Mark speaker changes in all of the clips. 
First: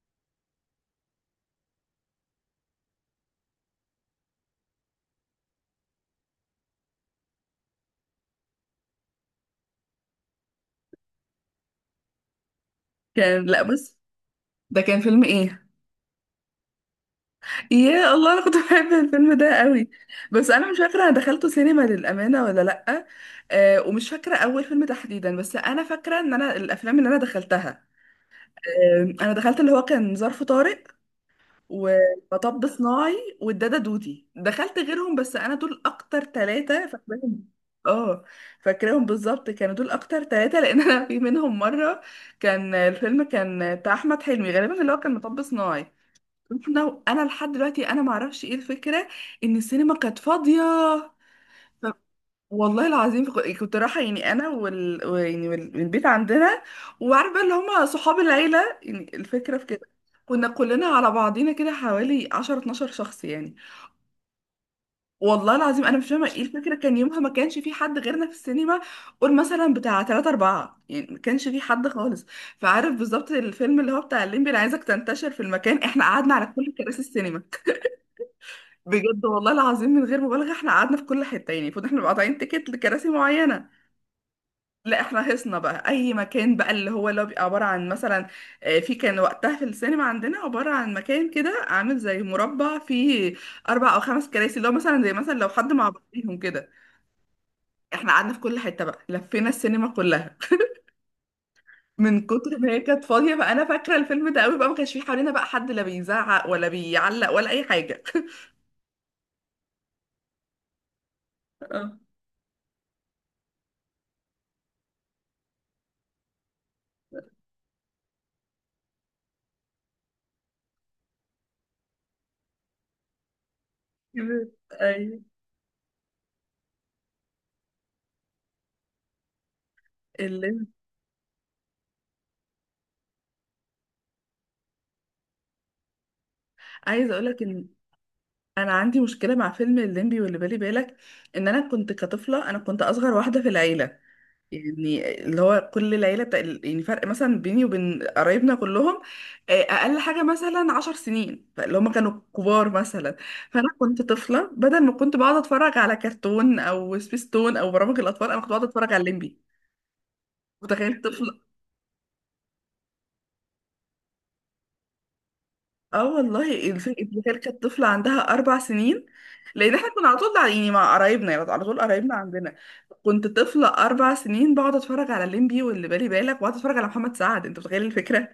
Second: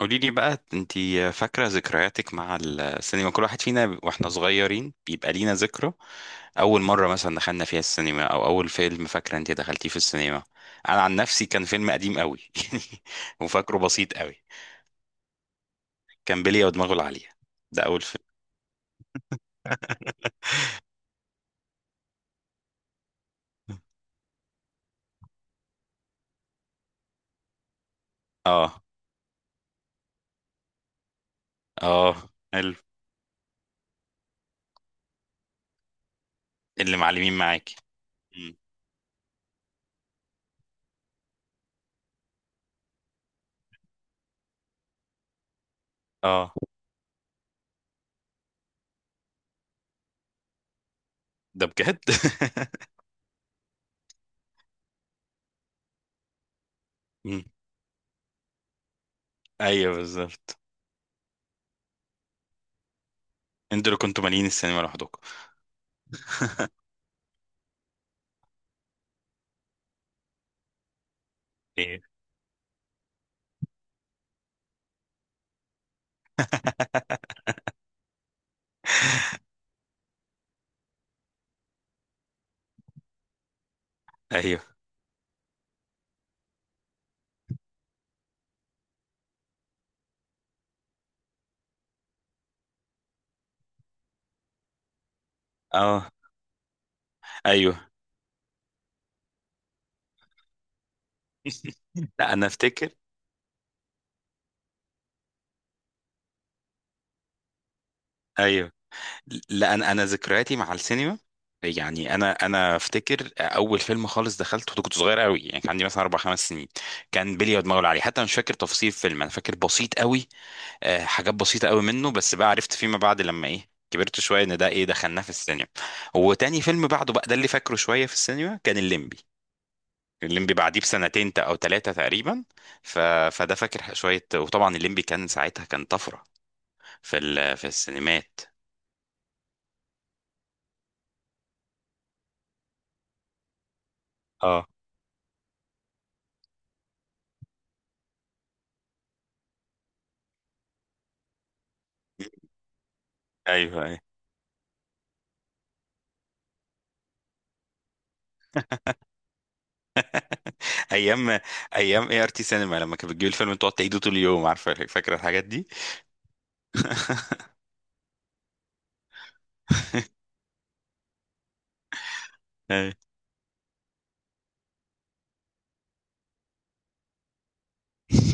Speaker 1: قولي لي بقى، انتي فاكرة ذكرياتك مع السينما؟ كل واحد فينا واحنا صغيرين بيبقى لينا ذكرى. أول مرة مثلا دخلنا فيها السينما، أو أول فيلم فاكرة انتي دخلتيه في السينما. أنا عن نفسي كان فيلم قديم قوي يعني،
Speaker 2: كان لا
Speaker 1: وفاكره
Speaker 2: بس.
Speaker 1: بسيط قوي.
Speaker 2: ده كان فيلم ايه؟
Speaker 1: كان بلية ودماغه العالية. ده أول
Speaker 2: يا
Speaker 1: فيلم.
Speaker 2: الله، انا كنت بحب الفيلم ده قوي. بس انا مش فاكره انا دخلته سينما للامانه ولا لا. آه، ومش فاكره اول فيلم تحديدا، بس انا فاكره ان انا الافلام اللي انا دخلتها،
Speaker 1: اه،
Speaker 2: آه، انا دخلت اللي هو كان ظرف طارق
Speaker 1: اه
Speaker 2: ومطب
Speaker 1: حلو،
Speaker 2: صناعي والدادا دودي. دخلت غيرهم بس انا دول اكتر ثلاثه
Speaker 1: اللي معلمين
Speaker 2: فاكراهم.
Speaker 1: معاكي.
Speaker 2: اه،
Speaker 1: مم.
Speaker 2: فاكراهم بالظبط. كانوا دول اكتر ثلاثه لان انا في منهم مره كان الفيلم كان بتاع احمد حلمي غالبا، اللي هو كان مطب صناعي.
Speaker 1: اه،
Speaker 2: لو انا لحد دلوقتي انا ما اعرفش ايه الفكره، ان السينما كانت فاضيه.
Speaker 1: ده
Speaker 2: ف-
Speaker 1: بجد؟
Speaker 2: والله العظيم كنت رايحه يعني انا والبيت عندنا وعارفه
Speaker 1: مم.
Speaker 2: اللي هم صحاب العيله، يعني الفكره في كده.
Speaker 1: ايوه
Speaker 2: كنا
Speaker 1: بالظبط.
Speaker 2: كلنا على بعضينا كده حوالي 10 12 شخص يعني.
Speaker 1: انتوا اللي كنتوا مالين السينما لوحدكم؟
Speaker 2: والله العظيم انا مش فاهمه ايه الفكره، كان يومها ما كانش في حد غيرنا في السينما. قول مثلا بتاع 3 4، يعني ما كانش في حد
Speaker 1: ايه،
Speaker 2: خالص. فعارف بالظبط الفيلم اللي هو بتاع الليمبي، انا عايزك تنتشر في المكان، احنا قعدنا على كل كراسي السينما. بجد والله العظيم من غير مبالغه، احنا قعدنا في كل حته. يعني المفروض احنا نبقى قاطعين تيكت لكراسي معينه،
Speaker 1: ايوه،
Speaker 2: لا احنا حصنا بقى اي مكان بقى، اللي هو بيبقى عباره عن مثلا، آه، في كان وقتها في السينما عندنا عباره عن مكان كده عامل زي مربع، فيه اربع او خمس كراسي، اللي هو مثلا زي مثلا لو حد مع
Speaker 1: اه،
Speaker 2: بعضيهم كده.
Speaker 1: ايوه.
Speaker 2: احنا قعدنا في كل حته بقى، لفينا السينما كلها من
Speaker 1: لا انا
Speaker 2: كتر ما هي
Speaker 1: افتكر،
Speaker 2: كانت فاضيه بقى. انا فاكره الفيلم ده قوي بقى، ما كانش فيه حوالينا بقى حد لا بيزعق ولا بيعلق ولا اي حاجه.
Speaker 1: ايوه. لا، انا ذكرياتي مع السينما،
Speaker 2: اه،
Speaker 1: يعني انا افتكر اول فيلم خالص دخلته، كنت صغير قوي، يعني كان عندي مثلا اربع خمس سنين. كان بلي ودماغه العالي، حتى مش فاكر تفاصيل الفيلم، انا فاكر بسيط قوي. حاجات بسيطه قوي منه، بس بقى عرفت فيما بعد لما ايه كبرت شويه
Speaker 2: كده.
Speaker 1: ان ده ايه
Speaker 2: ايوه،
Speaker 1: دخلناه في السينما. وتاني فيلم بعده بقى ده اللي فاكره شويه في السينما كان الليمبي. الليمبي
Speaker 2: اللي
Speaker 1: بعديه بسنتين او ثلاثه تقريبا. ف... فده فاكر شويه. وطبعا الليمبي كان ساعتها كان طفره
Speaker 2: عايزه
Speaker 1: في
Speaker 2: اقول لك
Speaker 1: في
Speaker 2: ان
Speaker 1: السينمات.
Speaker 2: انا عندي مشكله مع فيلم الليمبي واللي بالي بالك. ان انا كنت كطفله، انا كنت اصغر واحده في العيله.
Speaker 1: اه
Speaker 2: يعني اللي هو كل العيله بتاع، يعني فرق مثلا بيني وبين قرايبنا كلهم، آه، اقل حاجه مثلا عشر سنين، فاللي هم كانوا كبار مثلا. فانا
Speaker 1: ايوه،
Speaker 2: كنت طفله بدل ما كنت بقعد اتفرج على كرتون او سبيستون او برامج الاطفال، انا كنت بقعد اتفرج على الليمبي. متخيل
Speaker 1: ايام،
Speaker 2: طفل؟
Speaker 1: ايام اي ار تي سينما لما كانت بتجيب الفيلم تقعد تعيده طول اليوم، عارفه؟ فاكره الحاجات دي.
Speaker 2: اه والله، الفكرة كانت طفلة عندها أربع سنين. لأن احنا كنا على طول يعني مع قرايبنا، يعني على طول قرايبنا عندنا.
Speaker 1: أيوة.
Speaker 2: كنت طفلة أربع سنين بقعد أتفرج على الليمبي واللي بالي بالك، وأقعد أتفرج على محمد سعد. أنت متخيل الفكرة؟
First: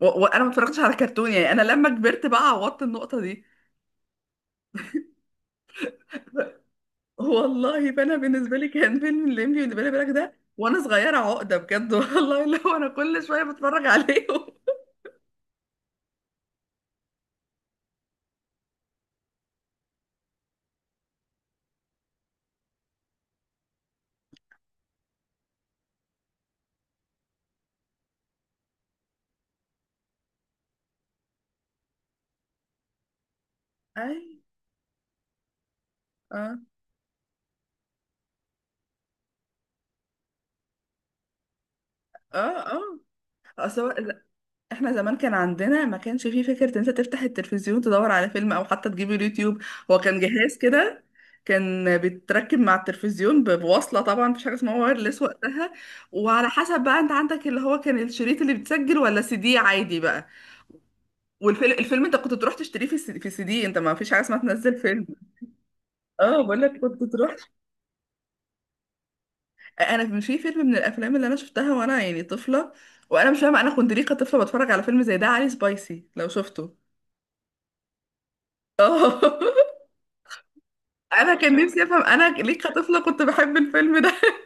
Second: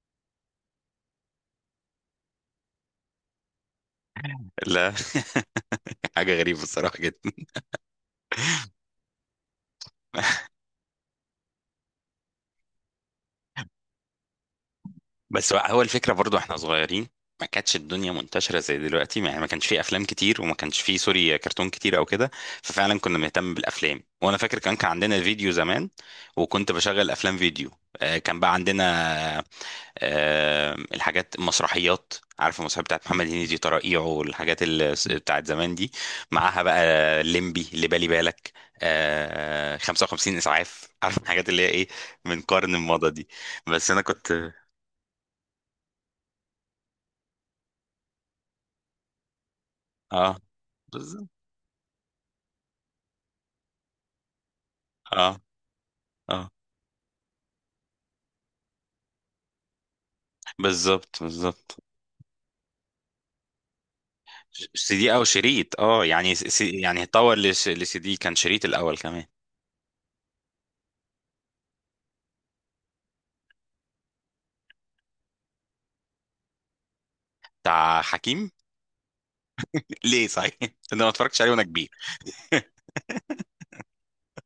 Speaker 2: وأنا ما اتفرجتش على كرتون. يعني أنا لما كبرت بقى عوضت النقطة دي.
Speaker 1: لا. حاجه غريبه الصراحه جدا.
Speaker 2: والله فأنا بالنسبة لي كان فيلم الليمبي واللي بالي بالك ده وأنا صغيرة عقدة بجد. والله اللي هو أنا كل شوية بتفرج عليهم.
Speaker 1: بس هو هو الفكره برضو احنا صغيرين، ما كانتش الدنيا منتشره زي دلوقتي، يعني ما كانش فيه افلام كتير، وما كانش فيه سوري كرتون كتير او كده. ففعلا كنا بنهتم بالافلام. وانا فاكر كان عندنا فيديو زمان، وكنت بشغل افلام فيديو. كان بقى عندنا، الحاجات المسرحيات. عارف المسرحيات بتاعت محمد هنيدي طرائيعه،
Speaker 2: أي،
Speaker 1: والحاجات اللي بتاعت زمان دي،
Speaker 2: اه،
Speaker 1: معاها بقى ليمبي اللي بالي بالك، آه 55 اسعاف. عارف الحاجات اللي هي ايه؟ من
Speaker 2: اه،
Speaker 1: قرن
Speaker 2: اه،
Speaker 1: الماضي دي. بس انا
Speaker 2: اصل
Speaker 1: كنت،
Speaker 2: احنا زمان كان عندنا، ما كانش فيه فكرة ان انت تفتح التلفزيون تدور على فيلم او حتى تجيب اليوتيوب. هو كان
Speaker 1: اه
Speaker 2: جهاز كده
Speaker 1: بالظبط.
Speaker 2: كان بيتركب مع التلفزيون بوصلة، طبعا مفيش حاجة اسمها وايرلس
Speaker 1: اه
Speaker 2: وقتها.
Speaker 1: اه،
Speaker 2: وعلى حسب بقى انت عندك، اللي هو كان الشريط اللي بتسجل، ولا سي دي عادي بقى.
Speaker 1: بالظبط
Speaker 2: والفيلم،
Speaker 1: بالظبط.
Speaker 2: الفيلم انت كنت تروح تشتريه في في سي دي، انت ما فيش حاجة اسمها تنزل
Speaker 1: سي
Speaker 2: فيلم.
Speaker 1: دي او شريط، اه يعني
Speaker 2: اه بقول لك،
Speaker 1: يعني
Speaker 2: كنت تروح.
Speaker 1: اتطور لسي دي، كان شريط الاول كمان.
Speaker 2: انا في فيلم من الافلام اللي انا شفتها وانا يعني طفلة، وانا مش فاهمة انا كنت ليه كطفلة بتفرج على فيلم زي ده، علي سبايسي لو شفته.
Speaker 1: بتاع حكيم؟
Speaker 2: اه
Speaker 1: ليه صحيح؟ انا ما
Speaker 2: انا
Speaker 1: اتفرجتش عليه
Speaker 2: كان
Speaker 1: وانا
Speaker 2: نفسي
Speaker 1: كبير.
Speaker 2: افهم انا ليه كطفله كنت بحب الفيلم ده.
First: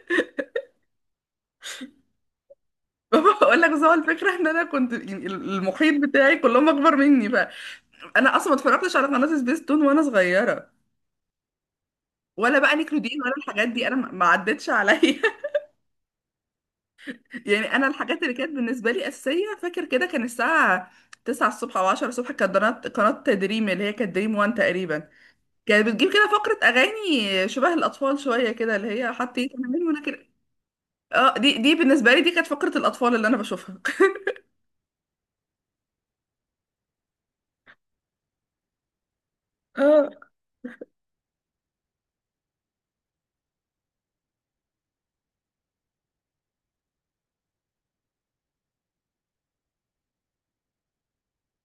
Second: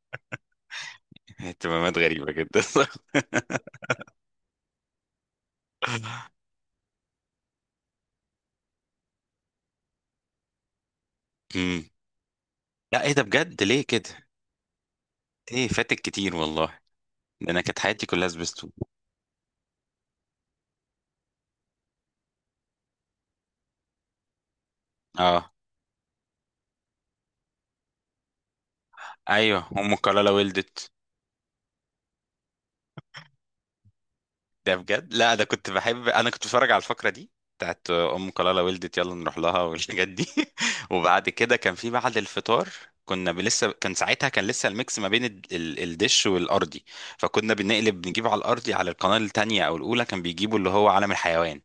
Speaker 1: اهتمامات غريبه جدا.
Speaker 2: بقول لك بس هو الفكره ان انا كنت يعني المحيط بتاعي كلهم اكبر مني. فانا اصلا ما اتفرجتش على قناه سبيس تون وانا صغيره،
Speaker 1: امم.
Speaker 2: ولا بقى
Speaker 1: لا ايه
Speaker 2: نيكلوديان
Speaker 1: ده
Speaker 2: ولا
Speaker 1: بجد،
Speaker 2: الحاجات
Speaker 1: ليه
Speaker 2: دي، انا
Speaker 1: كده؟
Speaker 2: ما عدتش عليا.
Speaker 1: ايه فاتك كتير والله، ده انا
Speaker 2: يعني
Speaker 1: كانت
Speaker 2: انا
Speaker 1: حياتي
Speaker 2: الحاجات
Speaker 1: كلها
Speaker 2: اللي كانت
Speaker 1: سبيستون.
Speaker 2: بالنسبه لي اساسيه، فاكر كده كان الساعه 9 الصبح او 10 الصبح، كانت قناه دريم، اللي هي كانت دريم 1 تقريبا.
Speaker 1: اه
Speaker 2: كانت بتجيب كده فقره اغاني شبه الاطفال شويه كده، اللي هي حطيت انا
Speaker 1: ايوه،
Speaker 2: من
Speaker 1: ام
Speaker 2: هنا كده.
Speaker 1: كلالا ولدت.
Speaker 2: اه، دي بالنسبه لي دي كانت فقره الاطفال اللي انا بشوفها.
Speaker 1: ده بجد؟ لا ده كنت بحب، انا كنت بتفرج على الفقره دي بتاعت ام كلالا ولدت، يلا نروح لها، والحاجات دي. وبعد كده كان في بعد الفطار، لسه كان ساعتها كان لسه الميكس ما بين الدش والارضي. فكنا بنقلب، بنجيب على الارضي على القناه التانية او الاولى، كان بيجيبوا اللي هو عالم الحيوان.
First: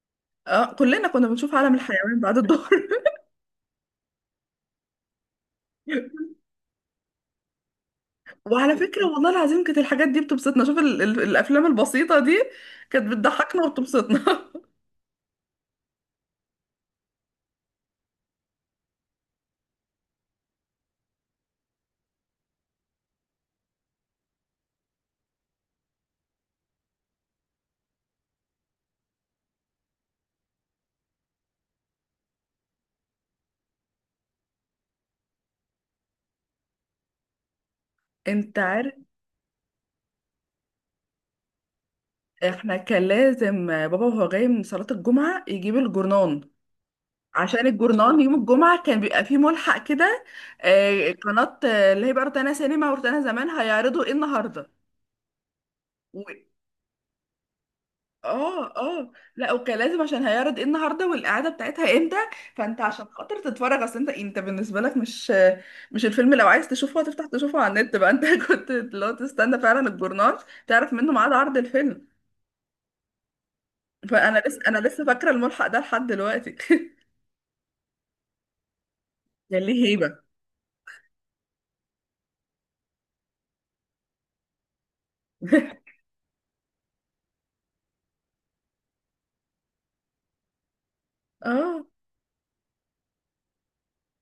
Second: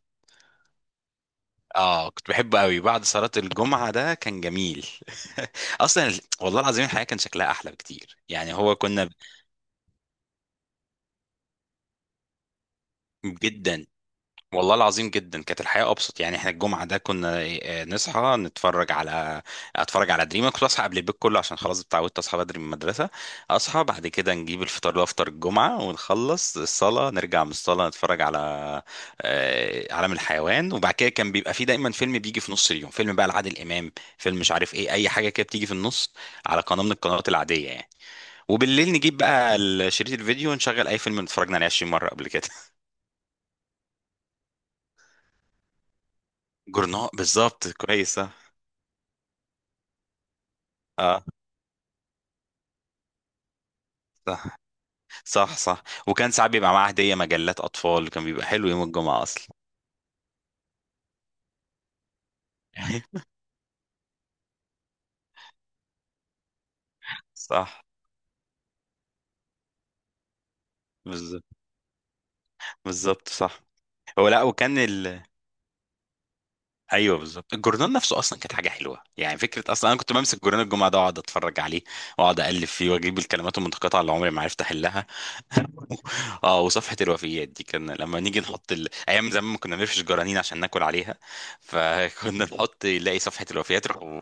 Speaker 2: اه، كلنا كنا بنشوف عالم
Speaker 1: اه
Speaker 2: الحيوان
Speaker 1: كنت
Speaker 2: بعد
Speaker 1: بحبه
Speaker 2: الظهر.
Speaker 1: قوي بعد صلاة الجمعة، ده كان جميل. اصلا والله العظيم الحياة كان شكلها احلى بكتير، يعني
Speaker 2: وعلى
Speaker 1: هو
Speaker 2: فكرة،
Speaker 1: كنا،
Speaker 2: والله العظيم كانت الحاجات دي بتبسطنا. شوف ال الأفلام البسيطة دي كانت بتضحكنا
Speaker 1: جدا.
Speaker 2: وبتبسطنا.
Speaker 1: والله العظيم جدا كانت الحياة أبسط. يعني احنا الجمعة ده كنا، نصحى نتفرج على، أتفرج على دريمة، كنت أصحى قبل البيت كله عشان خلاص اتعودت أصحى بدري من المدرسة. أصحى، بعد كده نجيب الفطار اللي هو فطار الجمعة، ونخلص الصلاة، نرجع من الصلاة نتفرج على، عالم الحيوان. وبعد كده كان بيبقى فيه دايما فيلم بيجي في نص اليوم، فيلم بقى لعادل إمام، فيلم مش عارف إيه، أي حاجة كده بتيجي في النص، على قناة من القنوات العادية يعني.
Speaker 2: انت
Speaker 1: وبالليل
Speaker 2: عارف،
Speaker 1: نجيب بقى شريط الفيديو ونشغل أي فيلم اتفرجنا عليه 20 مرة قبل كده.
Speaker 2: احنا كان لازم بابا وهو جاي من صلاة الجمعة يجيب الجورنان.
Speaker 1: جورنال
Speaker 2: عشان
Speaker 1: بالظبط، كويس
Speaker 2: الجورنان
Speaker 1: آه.
Speaker 2: يوم الجمعة كان بيبقى فيه ملحق كده، آه، قناة، آه، اللي هي بقى روتانا سينما وروتانا زمان هيعرضوا ايه
Speaker 1: صح،
Speaker 2: النهاردة.
Speaker 1: صح صح. وكان ساعات بيبقى معاه هدية مجلات أطفال، كان بيبقى
Speaker 2: اه،
Speaker 1: حلو يوم
Speaker 2: اه،
Speaker 1: الجمعة
Speaker 2: لا
Speaker 1: أصلا.
Speaker 2: اوكي لازم، عشان هيعرض ايه النهارده، والاعاده بتاعتها امتى. فانت عشان خاطر تتفرج، اصل انت بالنسبه لك مش، الفيلم لو عايز تشوفه هتفتح تشوفه على
Speaker 1: صح،
Speaker 2: النت بقى انت. كنت لو تستنى فعلا الجورنال، تعرف منه ميعاد
Speaker 1: بالظبط،
Speaker 2: عرض الفيلم.
Speaker 1: بالظبط صح. هو
Speaker 2: فانا
Speaker 1: لا
Speaker 2: لسه، انا
Speaker 1: وكان
Speaker 2: لسه
Speaker 1: ال،
Speaker 2: فاكره الملحق ده لحد دلوقتي.
Speaker 1: ايوه بالظبط. الجورنال نفسه اصلا كانت حاجه حلوه يعني،
Speaker 2: ده
Speaker 1: فكره
Speaker 2: ليه
Speaker 1: اصلا انا كنت
Speaker 2: هيبه.
Speaker 1: بمسك جورنال الجمعه ده واقعد اتفرج عليه، واقعد اقلب فيه، واجيب الكلمات المتقاطعه اللي عمري ما عرفت احلها. اه وصفحه الوفيات دي كان لما نيجي نحط ايام زمان ما كنا بنفرش جرانين عشان ناكل عليها،
Speaker 2: اه،
Speaker 1: فكنا نحط نلاقي صفحه الوفيات، يروحوا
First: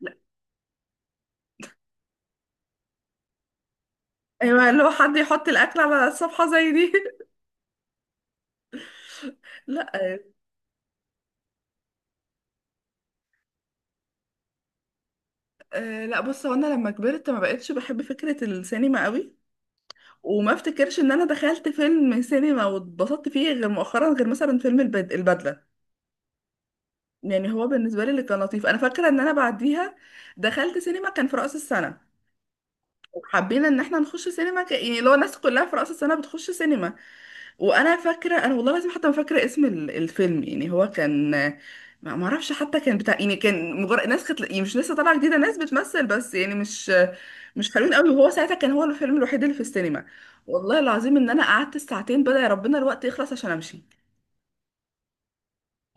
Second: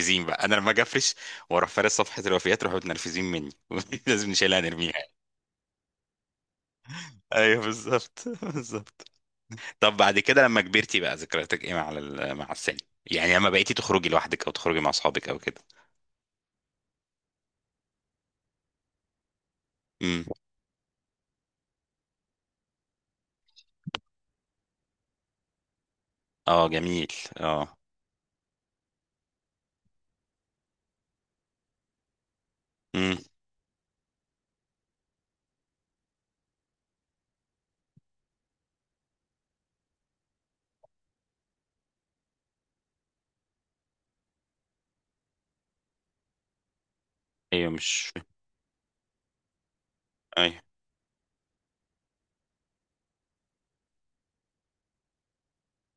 Speaker 2: لا،
Speaker 1: بقى، انا لما اجي افرش واروح فارس صفحه الوفيات يروحوا متنرفزين مني. لازم نشيلها
Speaker 2: ايوه، اللي هو حد
Speaker 1: نرميها.
Speaker 2: يحط الاكل على الصفحه زي دي.
Speaker 1: ايوه بالظبط، بالظبط.
Speaker 2: لا،
Speaker 1: طب بعد
Speaker 2: آه،
Speaker 1: كده لما كبرتي بقى، ذكرياتك ايه مع مع السينما؟ يعني لما بقيتي تخرجي لوحدك، او تخرجي مع اصحابك، او كده.
Speaker 2: آه، لا بص، هو انا لما كبرت ما بقتش بحب فكره السينما قوي.
Speaker 1: امم.
Speaker 2: وما افتكرش ان انا دخلت فيلم سينما واتبسطت فيه غير مؤخرا، غير مثلا فيلم البدلة.
Speaker 1: اه جميل.
Speaker 2: يعني هو
Speaker 1: اه.
Speaker 2: بالنسبة لي اللي كان لطيف، انا فاكرة ان انا بعديها دخلت سينما كان في رأس السنة،
Speaker 1: امم.
Speaker 2: وحبينا ان احنا نخش سينما، يعني لو الناس كلها في رأس السنة بتخش سينما. وانا فاكره، انا والله لازم حتى فاكره اسم الفيلم. يعني هو كان، ما اعرفش، حتى كان بتاع، يعني كان مجرد ناس كانت يعني مش لسه طالعه جديده، ناس بتمثل بس يعني مش،
Speaker 1: ايوه
Speaker 2: حلوين قوي،
Speaker 1: مش.
Speaker 2: وهو ساعتها كان هو الفيلم الوحيد اللي في السينما.
Speaker 1: ايوه،
Speaker 2: والله العظيم ان انا قعدت الساعتين بدأ يا ربنا الوقت يخلص عشان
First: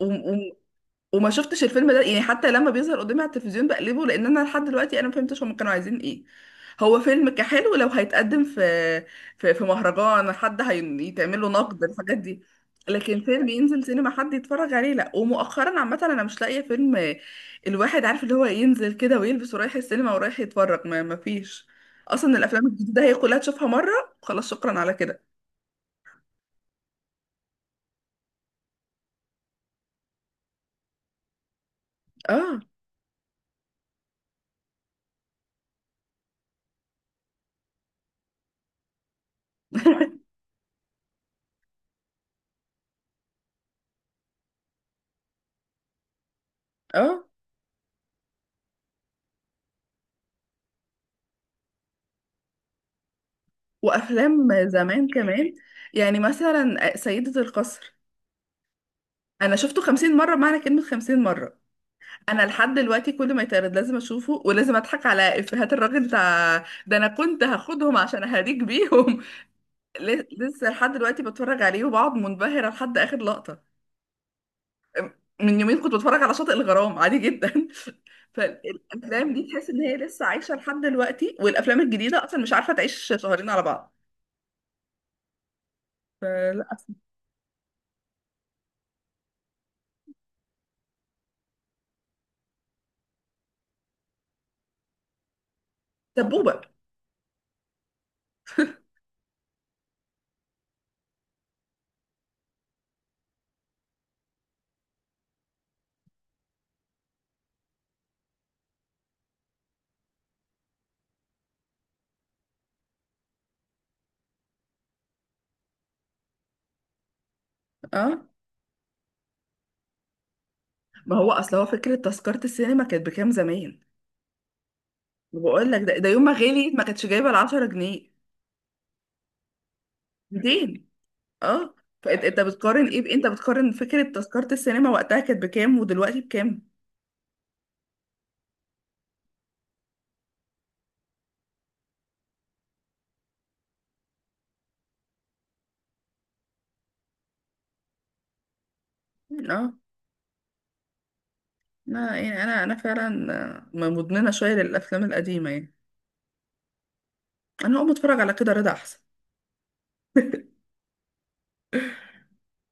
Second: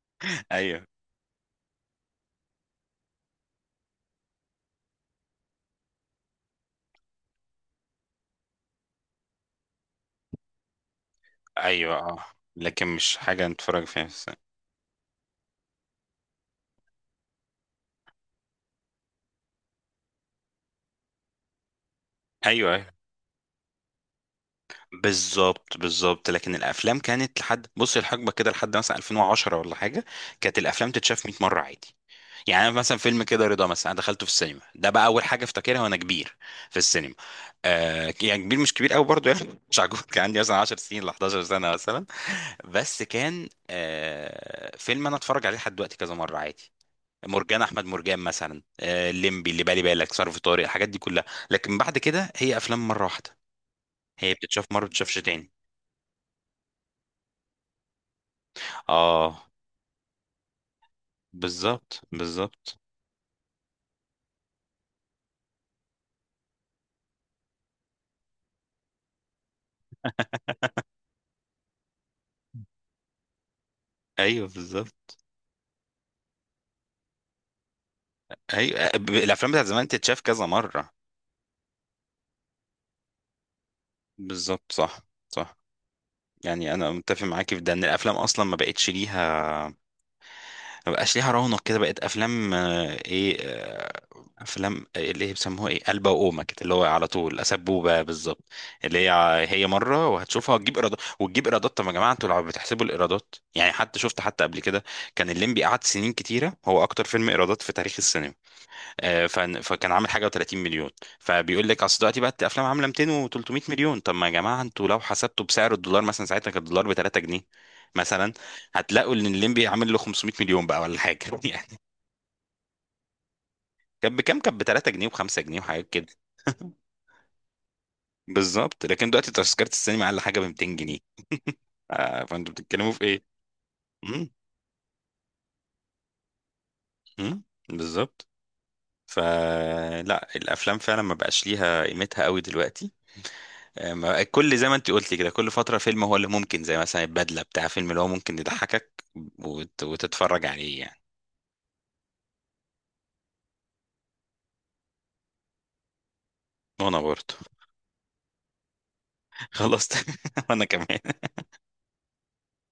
Speaker 2: امشي.
Speaker 1: ايوه،
Speaker 2: وما شفتش الفيلم ده، يعني حتى لما بيظهر قدامي على التلفزيون بقلبه، لان انا لحد دلوقتي انا ما فهمتش هم كانوا عايزين ايه. هو فيلم كحلو لو هيتقدم في، في مهرجان حد هيتعمل له نقد
Speaker 1: ايوه،
Speaker 2: الحاجات
Speaker 1: اه.
Speaker 2: دي.
Speaker 1: لكن مش
Speaker 2: لكن فيلم
Speaker 1: حاجه
Speaker 2: ينزل
Speaker 1: نتفرج فيها
Speaker 2: سينما
Speaker 1: في
Speaker 2: حد
Speaker 1: السينما.
Speaker 2: يتفرج عليه لا، ومؤخرا عامه انا مش لاقيه فيلم الواحد عارف اللي هو ينزل كده ويلبس ورايح السينما ورايح يتفرج، ما فيش. اصلا الافلام
Speaker 1: ايوه ايوه،
Speaker 2: الجديده هي كلها تشوفها مره، خلاص شكرا على كده.
Speaker 1: بالظبط بالظبط. لكن الافلام كانت لحد، بصي الحقبه كده، لحد مثلا 2010 ولا حاجه، كانت الافلام تتشاف 100 مره عادي.
Speaker 2: اه
Speaker 1: يعني أنا مثلا فيلم كده رضا مثلا، انا دخلته في السينما، ده بقى اول حاجه افتكرها وانا كبير في السينما. آه يعني كبير مش كبير قوي برضه يعني، مش عجوز، كان عندي مثلا 10 سنين ل 11 سنه مثلا. بس كان آه فيلم انا اتفرج عليه لحد دلوقتي كذا مره عادي.
Speaker 2: اه،
Speaker 1: مرجان احمد مرجان مثلا، آه الليمبي اللي بالي بالك، ظرف طارق، الحاجات دي كلها. لكن بعد كده هي افلام مره واحده، هي
Speaker 2: وافلام
Speaker 1: بتتشاف مره،
Speaker 2: زمان
Speaker 1: بتتشافش
Speaker 2: كمان،
Speaker 1: تاني.
Speaker 2: يعني مثلا، آه، سيدة القصر،
Speaker 1: اه
Speaker 2: انا شفته خمسين مرة. معنى كلمة خمسين مرة،
Speaker 1: بالظبط
Speaker 2: انا لحد
Speaker 1: بالظبط.
Speaker 2: دلوقتي كل ما يتعرض لازم اشوفه ولازم اضحك على افيهات الراجل بتاع ده. انا كنت هاخدهم عشان اهديك بيهم. لسه لحد دلوقتي بتفرج عليه وبقعد منبهرة لحد اخر لقطة.
Speaker 1: ايوه بالظبط.
Speaker 2: من يومين كنت بتفرج على شاطئ الغرام عادي جدا.
Speaker 1: ايوه،
Speaker 2: فالافلام دي
Speaker 1: الافلام بتاعت
Speaker 2: تحس ان
Speaker 1: زمان
Speaker 2: هي
Speaker 1: تتشاف
Speaker 2: لسه
Speaker 1: كذا
Speaker 2: عايشة لحد
Speaker 1: مره.
Speaker 2: دلوقتي، والافلام الجديدة اصلا مش عارفة تعيش شهرين على بعض.
Speaker 1: بالظبط صح، صح.
Speaker 2: فلا،
Speaker 1: يعني انا متفق معاك في ده، ان الافلام اصلا ما بقتش ليها، ما بقاش ليها رونق كده. بقت افلام آه، ايه آه، افلام، اللي هي بيسموها ايه، قلبه وقومه كده،
Speaker 2: سبوبة.
Speaker 1: اللي هو على طول اسبوبه، بالظبط. اللي هي هي مره، وهتشوفها وتجيب ايرادات، وتجيب ايرادات. طب يا جماعه، انتوا لو بتحسبوا الايرادات يعني، حتى شفت حتى قبل كده، كان الليمبي قعد سنين كتيره هو اكتر فيلم ايرادات في تاريخ السينما. فكان عامل حاجه و30 مليون. فبيقول لك اصل دلوقتي بقى الافلام عامله 200 و300 مليون. طب ما يا جماعه انتوا لو حسبتوا بسعر الدولار، مثلا ساعتها كان الدولار ب 3 جنيه
Speaker 2: اه،
Speaker 1: مثلا، هتلاقوا ان الليمبي عامل له 500 مليون بقى ولا
Speaker 2: ما
Speaker 1: حاجه
Speaker 2: هو اصل هو
Speaker 1: يعني.
Speaker 2: فكره تذكره السينما كانت بكام زمان.
Speaker 1: كان بكام؟ كان ب 3 جنيه و5 جنيه
Speaker 2: بقول لك
Speaker 1: وحاجات
Speaker 2: ده،
Speaker 1: كده.
Speaker 2: يوم ما غليت ما كانتش جايبه ال 10 جنيه.
Speaker 1: بالظبط. لكن دلوقتي تذكره السينما اقل حاجه ب 200
Speaker 2: 200.
Speaker 1: جنيه
Speaker 2: اه. فانت،
Speaker 1: فانتوا
Speaker 2: بتقارن
Speaker 1: بتتكلموا
Speaker 2: ايه
Speaker 1: في ايه؟
Speaker 2: انت بتقارن فكره
Speaker 1: مم،
Speaker 2: تذكره السينما وقتها كانت بكام ودلوقتي بكام.
Speaker 1: مم، بالظبط. فلا الافلام فعلا ما بقاش ليها قيمتها قوي دلوقتي. كل زي ما انت قلتي كده، كل فترة فيلم هو اللي ممكن، زي مثلا البدلة بتاع، فيلم اللي هو ممكن يضحكك
Speaker 2: اه،
Speaker 1: وتتفرج عليه يعني.
Speaker 2: لا يعني انا، فعلا، آه، مدمنه شويه للافلام القديمه يعني.
Speaker 1: وانا برضه.
Speaker 2: انا اقوم اتفرج على كده رضا احسن.
Speaker 1: خلاص. وانا كمان.